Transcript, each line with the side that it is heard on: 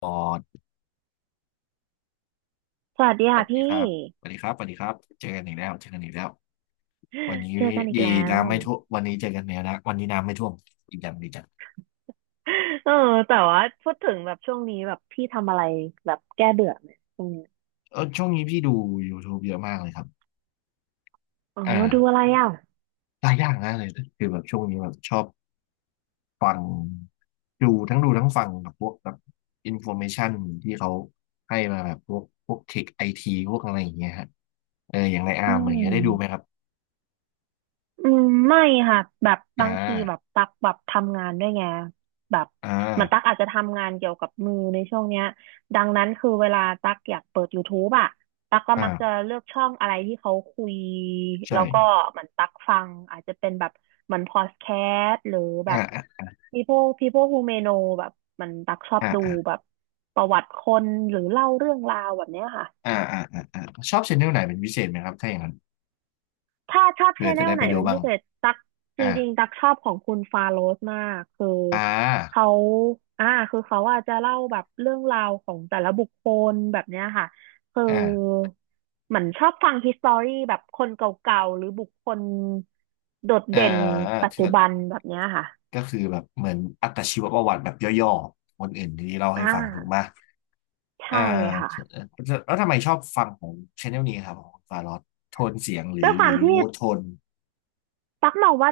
left: ปอด
right: สวัสดี
left: สวั
right: ค่ะ
left: สดีค
right: พี่
left: รับสวัสดีครับสวัสดีครับเจอกันอีกแล้วเจอกันอีกแล้ววันนี้
right: เจอกันอีก
left: ดี
right: แล้ว
left: น้ำไม่ท่วมวันนี้เจอกันแล้วนะวันนี้น้ำไม่ท่วมดีจังดีจัง
right: เออแต่ว่าพูดถึงแบบช่วงนี้แบบพี่ทำอะไรแบบแก้เบื่อไหมช่วงเนี้ย
left: เออช่วงนี้พี่ดู YouTube เยอะมากเลยครับ
right: อ๋อ
left: อ
right: ดูอะ
left: ่า
right: ไรอ่ะ
left: หลายอย่างนะเลยคือแบบช่วงนี้แบบชอบฟังดูทั้งดูทั้งฟังแบบพวกแบบอินโฟเมชันที่เขาให้มาแบบพวกเทคไอทีพวกอะไรอย่างเงี้ยฮะเอออย่างในอา
right: อื
left: ร์มอย่างเงี้ยได้ดูไหมค
right: ม
left: รับ
right: อืมไม่ค่ะแบบบา
left: อ่า
right: งทีแบบตักแบบทำงานด้วยไงแบบ
left: อ่า
right: เหมือนตักอาจจะทำงานเกี่ยวกับมือในช่วงเนี้ยดังนั้นคือเวลาตักอยากเปิด YouTube อะตักก็มักจะ
left: อ่า
right: เลือกช่องอะไรที่เขาคุยแล้วก็
left: ใช่
right: เหมือนตักฟังอาจจะเป็นแบบเหมือนพอดแคสต์หรือแบ
left: อ่า
right: บ
left: อ่า
right: people who may know แบบมันตักชอบดู
left: อ่า
right: แบบประวัติคนหรือเล่าเรื่องราวแบบเนี้ยค่ะ
left: อ่าอ่าอ่าอ่าชอบชแนลไหนเป็นพิเศษไหมครับถ้าอย่างนั้น
right: ถ้าชอบช
left: เผื่อ
right: แน
left: จะ
right: ล
left: ได้
right: ไห
left: ไป
right: น
left: ดู
right: เป็น
left: บ้า
right: พิ
left: ง
right: เศษตักจ
left: อ่า
right: ริงๆตักชอบของคุณฟาโรสมากคือ
left: อ่า
right: เขาอ่าคือเขาอาจจะเล่าแบบเรื่องราวของแต่ละบุคคลแบบเนี้ยค่ะคือ
left: อ่า
right: เหมือนชอบฟัง h ิสตอรี่แบบคนเก่าๆหรือบุคคลโดด
left: อ่า
right: เด่นปัจ
left: คือ
right: จุบันแบบเนี้ยค่ะ
left: ก็คือแบบเหมือนอัตชีวประวัติแบบย่อๆคนอื่นที่เราให้
right: อ่า
left: ฟังถูกไหมอ่
right: ใช่ค่ะ
left: าแล้วทำไมชอบฟังของชแนลนี้ครับของฟารอดโทนเสียงหรื
right: ด้ว
left: อ
right: ยความที่
left: มูดโทน
right: ตักมองว่า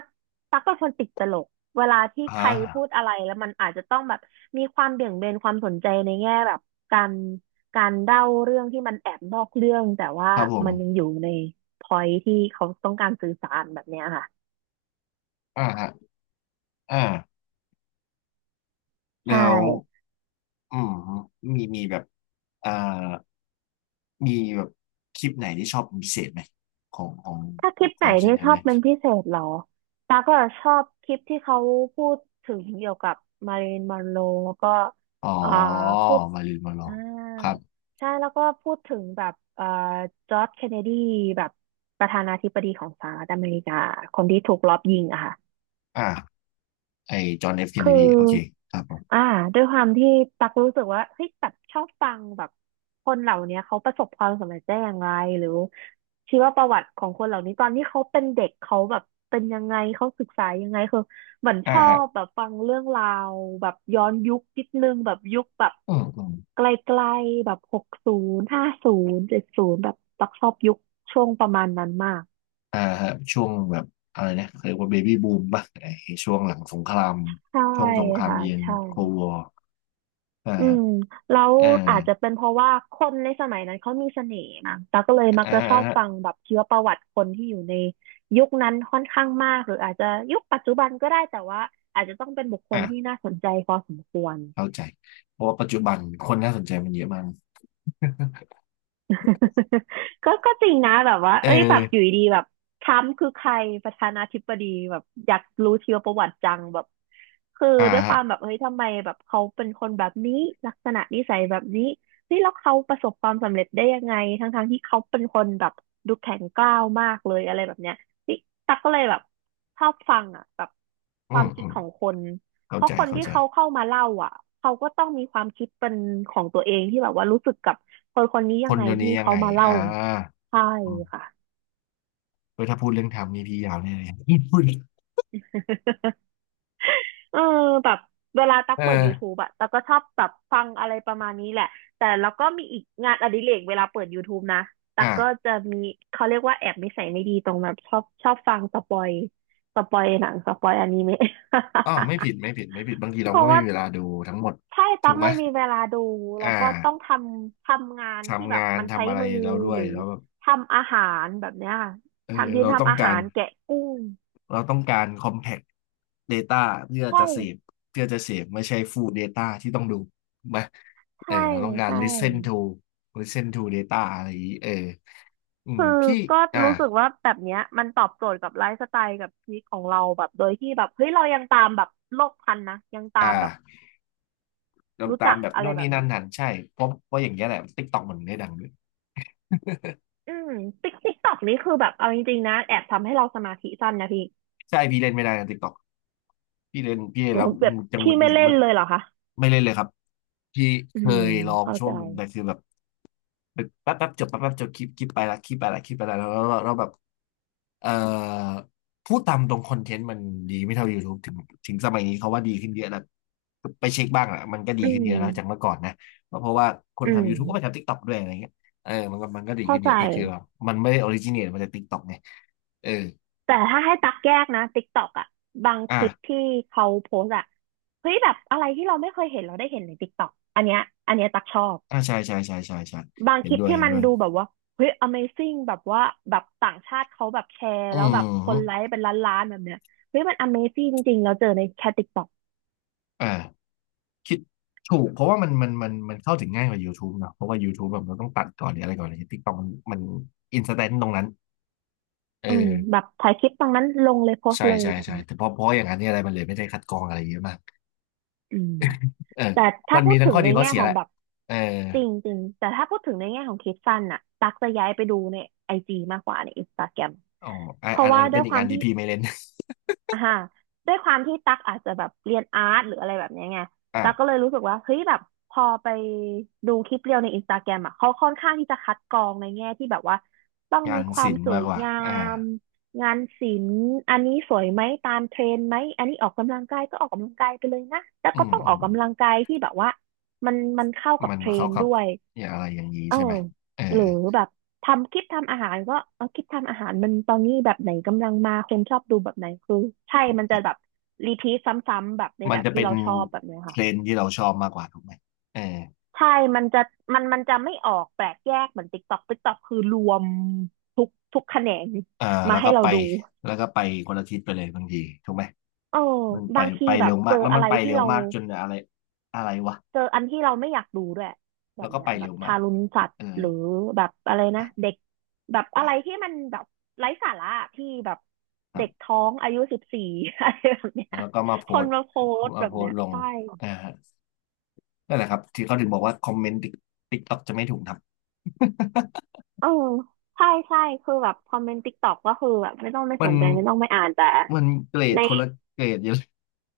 right: ตักเป็นคนติดตลกเวลาที่
left: อ่
right: ใครพูด
left: า
right: อะไรแล้วมันอาจจะต้องแบบมีความเบี่ยงเบนความสนใจในแง่แบบการการเล่าเรื่องที่มันแอบนอกเรื่องแต่ว่า
left: ครับผ
right: มันยัง
left: ม
right: อยู่ในพอยที่เขาต้องการสื่อสารแบบเนี้ยค่ะ
left: อ่าฮะอ่า
right: ใช่
left: แล้วอืมมีแบบอ่ามีแบบคลิปไหนที่ชอบเป็นพิเศษไหมของของ
right: ถ้าคลิป
left: ข
right: ไหน
left: องช
right: ที่
left: แน
right: ช
left: ล
right: อบ
left: นี้
right: เป็นพิเศษเหรอตาก็ชอบคลิปที่เขาพูดถึงเกี่ยวกับมาริลีนมอนโรแล้วก็
left: อ๋อ
right: อ่าพูด
left: มาริลมาลอ
right: อ่า
left: งครับ
right: ใช่แล้วก็พูดถึงแบบจอร์จเคนเนดีแบบประธานาธิบดีของสหรัฐอเมริกาคนที่ถูกลอบยิงอะค่ะ
left: อ่าไอจอห์นเอฟเคนเน
right: คือ
left: ดีโอเคครับผม
right: อ่าด้วยความที่ตักรู้สึกว่าเฮ้ยแบบชอบฟังแบบคนเหล่าเนี้ยเขาประสบความสำเร็จได้อย่างไรหรือชีวประวัติของคนเหล่านี้ตอนที่เขาเป็นเด็กเขาแบบเป็นยังไงเขาศึกษายังไงคือเหมือนช
left: อ่า
right: อ
left: ฮะ
right: บแบบฟังเรื่องราวแบบย้อนยุคนิดนึงแบบยุคแบบ
left: อืมอืม
right: ไกลๆแบบหกศูนย์ห้าศูนย์เจ็ดศูนย์แบบตักชอบยุคช่วงประมาณนั้นมาก
left: อ่าฮะช่วงแบบอะไรนะเขาเรียกว่าเบบี้บูมป่ะไอช่วงหลังสงคราม
right: ใช่
left: ช่วงสงคราม
right: ค่ะ
left: เย็น
right: ใช่
left: โคลวอร์อ
right: อืม
left: ่า
right: แล้ว
left: อ่า
right: อาจจะเป็นเพราะว่าคนในสมัยนั้นเขามีเสน่ห์มั้งตาก็เลยมัก
left: อ่า
right: จะชอบ
left: ฮะ
right: ฟังแบบชีวประวัติคนที่อยู่ในยุคนั้นค่อนข้างมากหรืออาจจะยุคปัจจุบันก็ได้แต่ว่าอาจจะต้องเป็นบุคคลที่
left: อ่า
right: น่าสนใจพอสมควร
left: เข้าใจเพราะว่าปัจจุบันคนน่าสนใจมันเยอะมาก
right: ก็จริงนะแบบว่า
left: เอ
right: เอ้ยแบบอยู่
left: อ
right: ดีๆแบบทรัมป์คือใครประธานาธิบดีแบบอยากรู้ชีวประวัติจังแบบคือ
left: อ่า
right: ด้วยค
left: ฮะ
right: วามแบบเฮ้ยทำไมแบบเขาเป็นคนแบบนี้ลักษณะนิสัยแบบนี้นี่แล้วเขาประสบความสำเร็จได้ยังไงทั้งๆที่เขาเป็นคนแบบดูแข็งกร้าวมากเลยอะไรแบบเนี้ยนี่ตักก็เลยแบบชอบฟังอ่ะแบบ
left: อื
right: ควา
left: ม
right: มคิ
left: อื
right: ด
left: ม
right: ของคน เพ
left: เข้า
right: ราะ
left: ใจ
right: คน
left: เข้า
right: ที่
left: ใจ
right: เขาเข้ามาเล่าอ่ะเขาก็ต้องมีความคิดเป็นของตัวเองที่แบบว่ารู้สึกกับคนคนนี้
left: ค
right: ยัง
left: น
right: ไง
left: เดี๋ยวนี้
right: ที่
left: ยัง
right: เขา
left: ไง
right: มาเล่า
left: อ่า
right: ใช่
left: อืม
right: ค่ะ
left: เฮ้ยถ้าพูดเรื่องทำนี่พี่ยาวแน่เลย พูด
right: เออแบบเวลาตัก
left: เอ
right: เปิด
left: อ
right: YouTube อะตักก็ชอบแบบฟังอะไรประมาณนี้แหละแต่แล้วก็มีอีกงานอดิเรกเวลาเปิด YouTube นะตัก
left: อ่ะ
right: ก็จะมีเขาเรียกว่าแอบนิสัยไม่ดีตรงแบบชอบฟังสปอยสปอยหนังสปอยอนิเมะ
left: อ๋อไม่ผิดไม่ผิดไม่ผิดบางที
right: เพ
left: เราก็
right: ราะ
left: ไม่
right: ว่า
left: มีเวลาดูทั้งหมด
right: ใช่
left: ถู
right: ตั๊ก
left: กไหม
right: ไม่มีเวลาดูแล้
left: อ่า
right: วก็ต้องทำทำงานที่
left: ทำ
right: แบ
left: งา
right: บ
left: น
right: มันใช้
left: ทำอะไร
right: มือ
left: เราด้ว
right: ห
left: ย
right: รือ
left: แล้วแบบ
right: ทำอาหารแบบเนี้ย
left: เออ
right: ทำยืน
left: เราต้อ
right: ทำ
left: ง
right: อา
left: กา
right: หา
left: ร
right: รแกะกุ้ง
left: เราต้องการ compact data เพื่อ
right: ใช่
left: จะเสพเพื่อจะเสพไม่ใช่ full data ที่ต้องดูถูกไหมเออ
right: ใช่
left: เราต้องการ
right: ใช่
left: listen to listen to data อะไรอย่างนี้เอออืม
right: คือ
left: พี่
right: ก็
left: อ่า
right: รู้สึกว่าแบบเนี้ยมันตอบโจทย์กับไลฟ์สไตล์กับชีวิตของเราแบบโดยที่แบบเฮ้ยเรายังตามแบบโลกทันนะยังตา
left: อ่า
right: มแบบ
left: ลง
right: รู้
left: ตา
right: จั
left: ม
right: ก
left: แบบ
right: อะไร
left: นู่น
right: แบ
left: นี่
right: บ
left: นั่
right: เนี้
left: น
right: ย
left: หันใช่เพราะอย่างเงี้ยแหละ t i k t อกมันได้ดังด้วย
right: อืมติ๊กติ๊กตอกนี้คือแบบเอาจริงๆนะแอบทำให้เราสมาธิสั้นนะพี่
left: ใช่พี่เล่นไม่ได้นะติ๊กต็อกพี่เล่นพี่เล่น
right: โอ้
left: แล้
right: โห
left: ว
right: แบบ
left: จังห
right: พี่
left: งุดห
right: ไม่
left: งิด
right: เล่น
left: มาก
right: เลยเหรอคะ
left: ไม่เล่นเลยครับพี่
right: อื
left: เค
right: ม
left: ยลอง
right: เข้า
left: ช่ว
right: ใจ
left: งหนึ่งแต่คือแบบแป๊บแป๊บจบแป๊บแป๊บจบคลิปคลิปไปละคลิปไปละคลิปไปละแล้วแบบเอ่อพูดตามตรงคอนเทนต์มันดีไม่เท่า YouTube ถึงสมัยนี้เขาว่าดีขึ้นเยอะแล้วไปเช็คบ้างอะมันก็ดี
right: อื
left: ขึ้นเย
right: ม
left: อะแล้วจากเมื่อก่อนนะเพราะว่าคน
right: อื
left: ทำ
right: ม
left: YouTube ก็ไปทำ TikTok ด้วยอะไรเงี้ยเออมันก็ดี
right: เข้า
left: ขึ้นเย
right: ใจ
left: อะแต่คือแบบมันไม่ได้ออริจิน t e มาจาก TikTok ไงเออ
right: แต่ถ้าให้ตักแยกนะติ๊กต็อกอะบาง
left: อ่ะ
right: คลิปที่เขาโพสต์อะเฮ้ยแบบอะไรที่เราไม่เคยเห็นเราได้เห็นในติกตอกอันเนี้ยอันเนี้ยตักชอบ
left: อ่าใช่ใช่ใช่ใช่ใช่
right: บาง
left: เห็
right: ค
left: น
right: ลิป
left: ด้วย
right: ที่
left: เห็น
right: มัน
left: ด้วย
right: ดูแบบว่าเฮ้ย Amazing แบบว่าแบบต่างชาติเขาแบบแชร์
left: อื
right: แล้วแบบคนไล
left: ม
right: ค์เป็นล้านๆแบบเนี้ยเฮ้ยมัน Amazing จริงๆเราเจอในแค่ติกตอก
left: อ่าคิดถูกเพราะว่ามันเข้าถึงง่ายกว่า YouTube เนอะเพราะว่า YouTube แบบเราต้องตัดก่อนหรืออะไรก่อนเลยติ๊กต็อกมันอินสแตนต์ตรงนั้นเอ
right: อืมแบ
left: อ
right: บถ่ายคลิปตรงนั้นลงเลยโพส
left: ใช่
right: ต์เลย
left: ใช่
right: แบบ
left: ใช่
right: เนี้ย
left: แต่เพราะอย่างนั้นเนี่ยอะไรมันเลยไม่ได้คัดกรองอะไรเยอะมาก
right: อืม
left: เออ
right: แต่ถ้า
left: มัน
right: พู
left: มี
right: ด
left: ทั้ง
right: ถึ
left: ข้
right: ง
left: อ
right: ใน
left: ดีข้อ
right: แง่
left: เสีย
right: ขอ
left: แห
right: ง
left: ละ
right: แบบ
left: เออ
right: จริงจริงแต่ถ้าพูดถึงในแง่ของคลิปสั้นน่ะตักจะย้ายไปดูในไอจีมากกว่าในอินสตาแกรม
left: อ๋ออั
right: เพ
left: นอั
right: ราะ
left: นอั
right: ว่า
left: น
right: ด้
left: เป็
right: ว
left: น
right: ย
left: อี
right: ค
left: ก
right: วา
left: อั
right: ม
left: นที่
right: ที่
left: พี่ไม่เล่น
right: อ่าฮะด้วยความที่ตักอาจจะแบบเรียนอาร์ตหรืออะไรแบบเนี้ยไง
left: อ่ะ
right: ตักก็เลยรู้สึกว่าเฮ้ยแบบพอไปดูคลิปเรียวในอินสตาแกรมอ่ะเขาค่อนข้างที่จะคัดกรองในแง่ที่แบบว่าต้อง
left: งา
right: มี
left: น
right: ควา
left: ศิ
right: ม
left: ลป์
right: สว
left: มาก
right: ย
left: กว่า
right: งา
left: อ่า
right: มงานศิลป์อันนี้สวยไหมตามเทรนด์ไหมอันนี้ออกกำลังกายก็ออกกำลังกายไปเลยนะแต่
left: อื
right: ก็
left: ม
right: ต้อง
left: อื
right: ออ
left: ม
right: กกำลังกายที่แบบว่ามันเข้ากับ
left: มัน
right: เทร
left: เข้า
right: นด์
left: กับ
right: ด้วย
left: อย่างอะไรอย่างนี้
right: เออ
left: ใช่ไหมเออ
right: หรือแบบทำคลิปทำอาหารก็เอาคลิปทำอาหารมันตอนนี้แบบไหนกำลังมาคนชอบดูแบบไหนคือใช่มันจะแบบรีพีทซ้ำๆแบบใน
left: มั
right: แบ
left: น
right: บ
left: จะ
right: ที่
left: เป็น
right: เราชอบแบบเนี้ย
left: เท
right: ค่ะ
left: รนด์ที่เราชอบมากกว่าถูกไหมเออ
right: ใช่มันจะมันจะไม่ออกแปลกแยกเหมือนติ๊กต็อกติ๊กตอกคือรวมทุกแขนง
left: เออ
right: มา
left: แล้ว
right: ให้
left: ก็
right: เรา
left: ไป
right: ดู
left: แล้วก็ไปคนละทิศไปเลยบางทีถูกไหม
right: เออ
left: มันไป
right: บางที
left: ไป
right: แบ
left: เร็
right: บ
left: ว
right: เจ
left: มาก
right: อ
left: แล้ว
right: อะ
left: มัน
right: ไร
left: ไป
right: ที่
left: เร็ว
right: เรา
left: มากจนอะไรอะไรวะ
right: เจออันที่เราไม่อยากดูด้วยแบ
left: แล้ว
right: บ
left: ก็
right: เนี้ย
left: ไป
right: แบ
left: เร็
right: บ
left: วมา
right: ทา
left: ก
right: รุณสัตว์
left: เออ
right: หรือแบบอะไรนะ
left: อ่ะ
right: เด็กแบบอะไรที่มันแบบไร้สาระที่แบบ
left: ครั
right: เด็ก
left: บ
right: ท้องอายุ14 อะไรแบบเนี้ย
left: แล้วก็มาโพ
right: ค
left: ส
right: น
left: ต์
right: มาโพสต์
left: มา
right: แบ
left: โพ
right: บ
left: ส
right: เนี้ย
left: ต์ลง
right: ใช่
left: อ่านั่นแหละครับที่เขาถึงบอกว่าคอมเมนต์ติ๊กต็อกจะไม่ถูกทำ
right: เออใช่ใช่คือแบบคอมเมนต์ติ๊กต็อกก็คือแบบไม่ต้องไม่
left: มั
right: ส
left: น
right: นใจไม่ต้องไม่อ่านแต่
left: มันเกรด
right: ใน
left: คนละเกรดเยอะ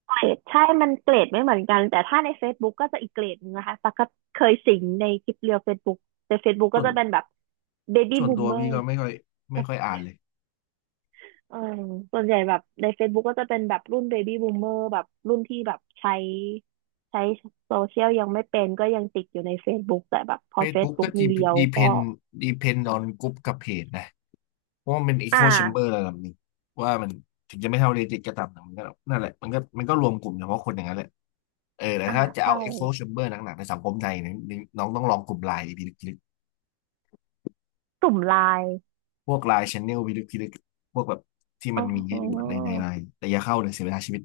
right: เกรดใช่มันเกรดไม่เหมือนกันแต่ถ้าใน Facebook ก็จะอีกเกรดนึงนะคะตักก็เคยสิงในคลิปเรียว Facebook ใน Facebook
left: ส่
right: ก็
left: วน
right: จะเป็นแบบ Baby
left: ส่วนตัว
right: Boomer
left: พี่ก็ไม่ค่อยอ่านเลย
right: เออส่วนใหญ่แบบใน Facebook ก็จะเป็นแบบรุ่นเบบี้บูมเมอร์แบบรุ่นที่แบบใช้โซเชียลยังไม่เป็นก็ยังติดอยู่ใน Facebook แต่แบบพอ
left: Facebook ก็
right: Facebook มีเรียว
left: ดีเพ
right: ก็
left: นออนกรุ๊ปกับเพจนะเพราะว่ามันเป็น
right: อ่
left: Echo Chamber
right: า
left: ระดับหนึ้งว่ามันถึงจะไม่เท่า Reddit ก็ตามแต่มันก็นั่นแหละมันก็รวมกลุ่มเฉพาะคนอย่างนั้นแหละเออแต่
right: อ่า
left: ถ้าจะ
right: ใช่
left: เอา Echo Chamber หนักๆในสังคมไทยเนี่ยนน้องต้องลองกลุ่มไลน์พิลึกพิลึก
right: กลุ่มไลน์
left: พวกไลน์ Channel พิลึกพิลึกพวกแบบที่
right: อ๋
left: มั
right: อ
left: นมีให้ดูในในไลน์แต่อย่าเข้าเลยเสียเวลาชีวิต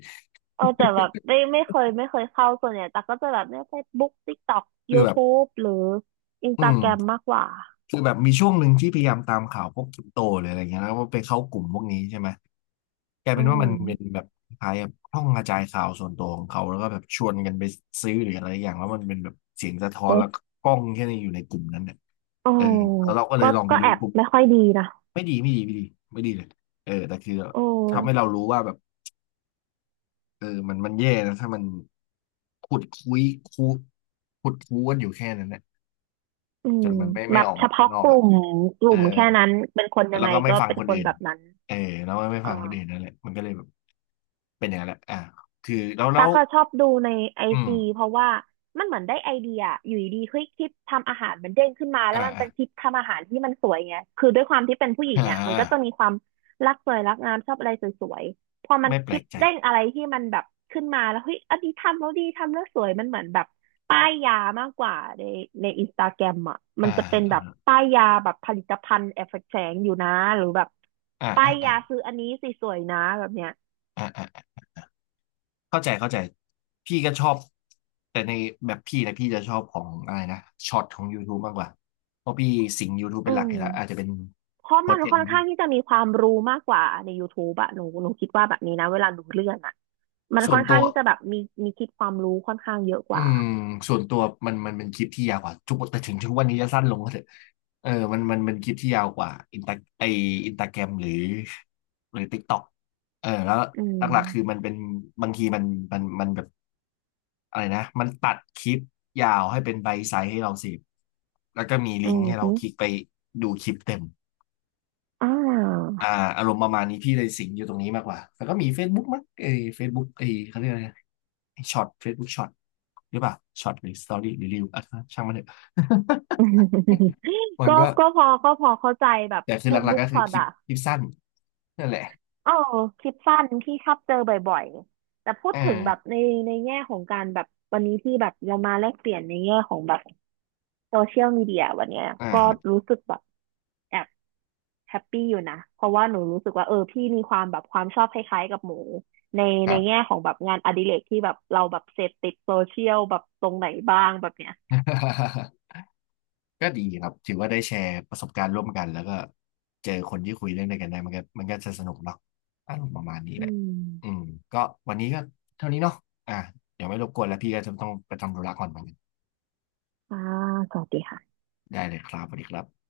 right: เออแต่แบบไม่เคยเข้าส่วนใหญ่แต่กก็จะแบบเนี่ย Facebook TikTok
left: คือแบบ
right: YouTube หรือ
left: อืม
right: Instagram มมากกว่า
left: คือแบบมีช่วงหนึ่งที่พยายามตามข่าวพวกคริปโตหรืออะไรอย่างเงี้ยแล้วก็ไปเข้ากลุ่มพวกนี้ใช่ไหม กลาย
right: อื
left: เป็นว่ามันเป็น
right: ม
left: แบบคล้ายๆแบบห้องกระจายข่าวส่วนตัวของเขาแล้วก็แบบชวนกันไปซื้อหรืออะไรอย่างแล้วมันเป็นแบบเสียงสะท้อน
right: เอ๊ะ
left: แล้วก็กล้องแค่นี้อยู่ในกลุ่มนั้นเนี่ย
right: อ๋อ
left: เออแล้วเราก็เล
right: ก็
left: ยลองไป
right: ก็
left: ดู
right: แอบ
left: กลุ่ม
right: ไม่ค่อยดีนะ
left: ไม่ดีไม่ดีไม่ดีไม่ดีเลยเออแต่คือ
right: โอ
left: ทำให้เรา
right: ้
left: รู้ว่าแบบเออมันแย่นะถ้ามันขุดคุยคูขุดคูกันอยู่แค่นั้นเนี่ย
right: อื
left: จ
right: ม
left: นมันไม่
right: แบ
left: ไม่
right: บ
left: ออก
right: เฉ
left: มาข้าง
right: พาะ
left: นอ
right: ก
left: ก
right: ลุ่
left: อ่ะ
right: มก
left: เอ
right: ลุ่
left: อ
right: มแค่นั้นเป็นคนยัง
left: แล้
right: ไง
left: วก็ไม่
right: ก็
left: ฟัง
right: เป็น
left: คน
right: คน
left: อื่น
right: แบบนั้น
left: เออแล้วไม่
right: อ๋อ
left: ฟังคนอื่นนั่นแหละมันก็เลยแบบเป็นอย่างนั้นแหละอ่ะคือแล้วแล้
right: ตั๊
left: ว
right: กอะชอบดูในไอ
left: อืม
right: จีเพราะว่ามันเหมือนได้ไอเดียออยู่ดีๆเฮ้ยคลิปทำอาหารมันเด้งขึ้นมา
left: อ
right: แล้วมันเป็นคลิ
left: ่า
right: ปทำอาหารที่มันสวยไงคือด้วยความที่เป็นผู้หญิง
left: อ่า
right: อ่ะมันก็จะมีความรักสวยรักงามชอบอะไรสวยๆพอมัน
left: ไม่แป
right: ค
left: ล
right: ลิป
left: กใจ
right: เด้งอะไรที่มันแบบขึ้นมาแล้วเฮ้ยอันนี้ทำแล้วดีทำแล้วสวยมันเหมือนแบบป้ายยามากกว่าในอินสตาแกรมอ่ะมั
left: อ่า
right: นจะเป็นแบบ
left: อ
right: ป้ายยาแบบผลิตภัณฑ์แอบแฝงอยู่นะหรือแบบ
left: ่า
right: ป้า
left: อ่า
right: ย
left: อ่าอ่า
right: ยาซื้ออันนี้สิสวยนะแบบเนี้ย
left: อ่าอ่าเข้าใจเข้าใจพี่ก็ชอบแต่ในแบบพี่นะพี่จะชอบของอะไรนะช็อตของ YouTube มากกว่าเพราะพี่สิง YouTube
right: อื
left: เป็นหลักอ
right: ม
left: ยู่แล้วอาจจะเป็น
right: เพราะ
left: โปร
right: มัน
left: เจก
right: ค่อ
left: ต์
right: น
left: ที่
right: ข้างที่จะมีความรู้มากกว่าใน YouTube อะหนูคิดว่าแบบนี้นะเวลาดูเรื่องอะมัน
left: ส่
right: ค่
left: ว
right: อ
left: น
right: น
left: ตั
right: ข้าง
left: ว
right: ที่จะแบบมีมีคิดความรู้ค่อนข้างเยอะก
left: อื
right: ว่า
left: มส่วนตัวมันเป็นคลิปที่ยาวกว่าทุกแต่ถึงทุกวันนี้จะสั้นลงก็เถอะเออมันเป็นคลิปที่ยาวกว่าอินตาไออินตาแกรมหรือหรือ TikTok เออแล้ว
right: อื
left: หลักๆคือมั
right: ม
left: นเป็นบางทีมันมันแบบ อะไรนะมันตัดคลิปยาวให้เป็นไบต์ไซส์ให้เราเสพแล้วก็มี
right: อื
left: ลิงก์
right: ม
left: ให้เรา
right: ฮึ
left: คลิกไปดูคลิปเต็ม
right: อ่า
left: อ่าอารมณ์ประมาณนี้พี่เลยสิงอยู่ตรงนี้มากกว่าแล้วก็มี Facebook มั้งเอ้ย Facebook เอ้ยเขาเรียกอะไรช็อต Facebook ช็อตหรือเปล่าช็อตหรือสตอรี่หรือรีวอ่ะช่างมันเถอะ มัน
right: ก็
left: ก็
right: ก็พอก็พอเข้าใจแบบ
left: แต่คือหลักๆ
right: Facebook
left: ก็คือ
right: Short
left: คลิป
right: อะ
left: คลิปสั้นนั่นแหละ
right: เออคลิปสั้นที่ชอบเจอบ่อยๆแต่พูด
left: อ่า
right: ถึงแบบในแง่ของการแบบวันนี้ที่แบบเรามาแลกเปลี่ยนในแง่ของแบบโซเชียลมีเดียวันเนี้ย
left: อ่า
right: ก็
left: ค
right: รู้สึกแบบแอบ แฮปปี้อยู่นะ เพราะว่าหนูรู้สึกว่าเออพี่มีความแบบความชอบคล้ายๆกับหมูใน
left: รับ
right: แง่ของแบบงานอดิเรกที่แบบเราแบบเสพติดโซเชียลแบบตรงไหนบ้างแบบเนี้ย
left: ก็ดีครับถือว่าได้แชร์ประสบการณ์ร่วมกันแล้วก็เจอคนที่คุยเรื่องเดียวกันได้มันก็จะสนุกเนาะอารมณ์ประมาณนี้
right: อื
left: แหละอืม
right: ม
left: ก็วันนี้ก็เท่านี้เนาะอ่ะเดี๋ยวไม่รบกวนแล้วพี่ก็จะต้องไปทำธุระก่อนเหมือนกัน
right: อ่าสวัสดีค่ะ
left: ได้เลยครับสวัสดีครับ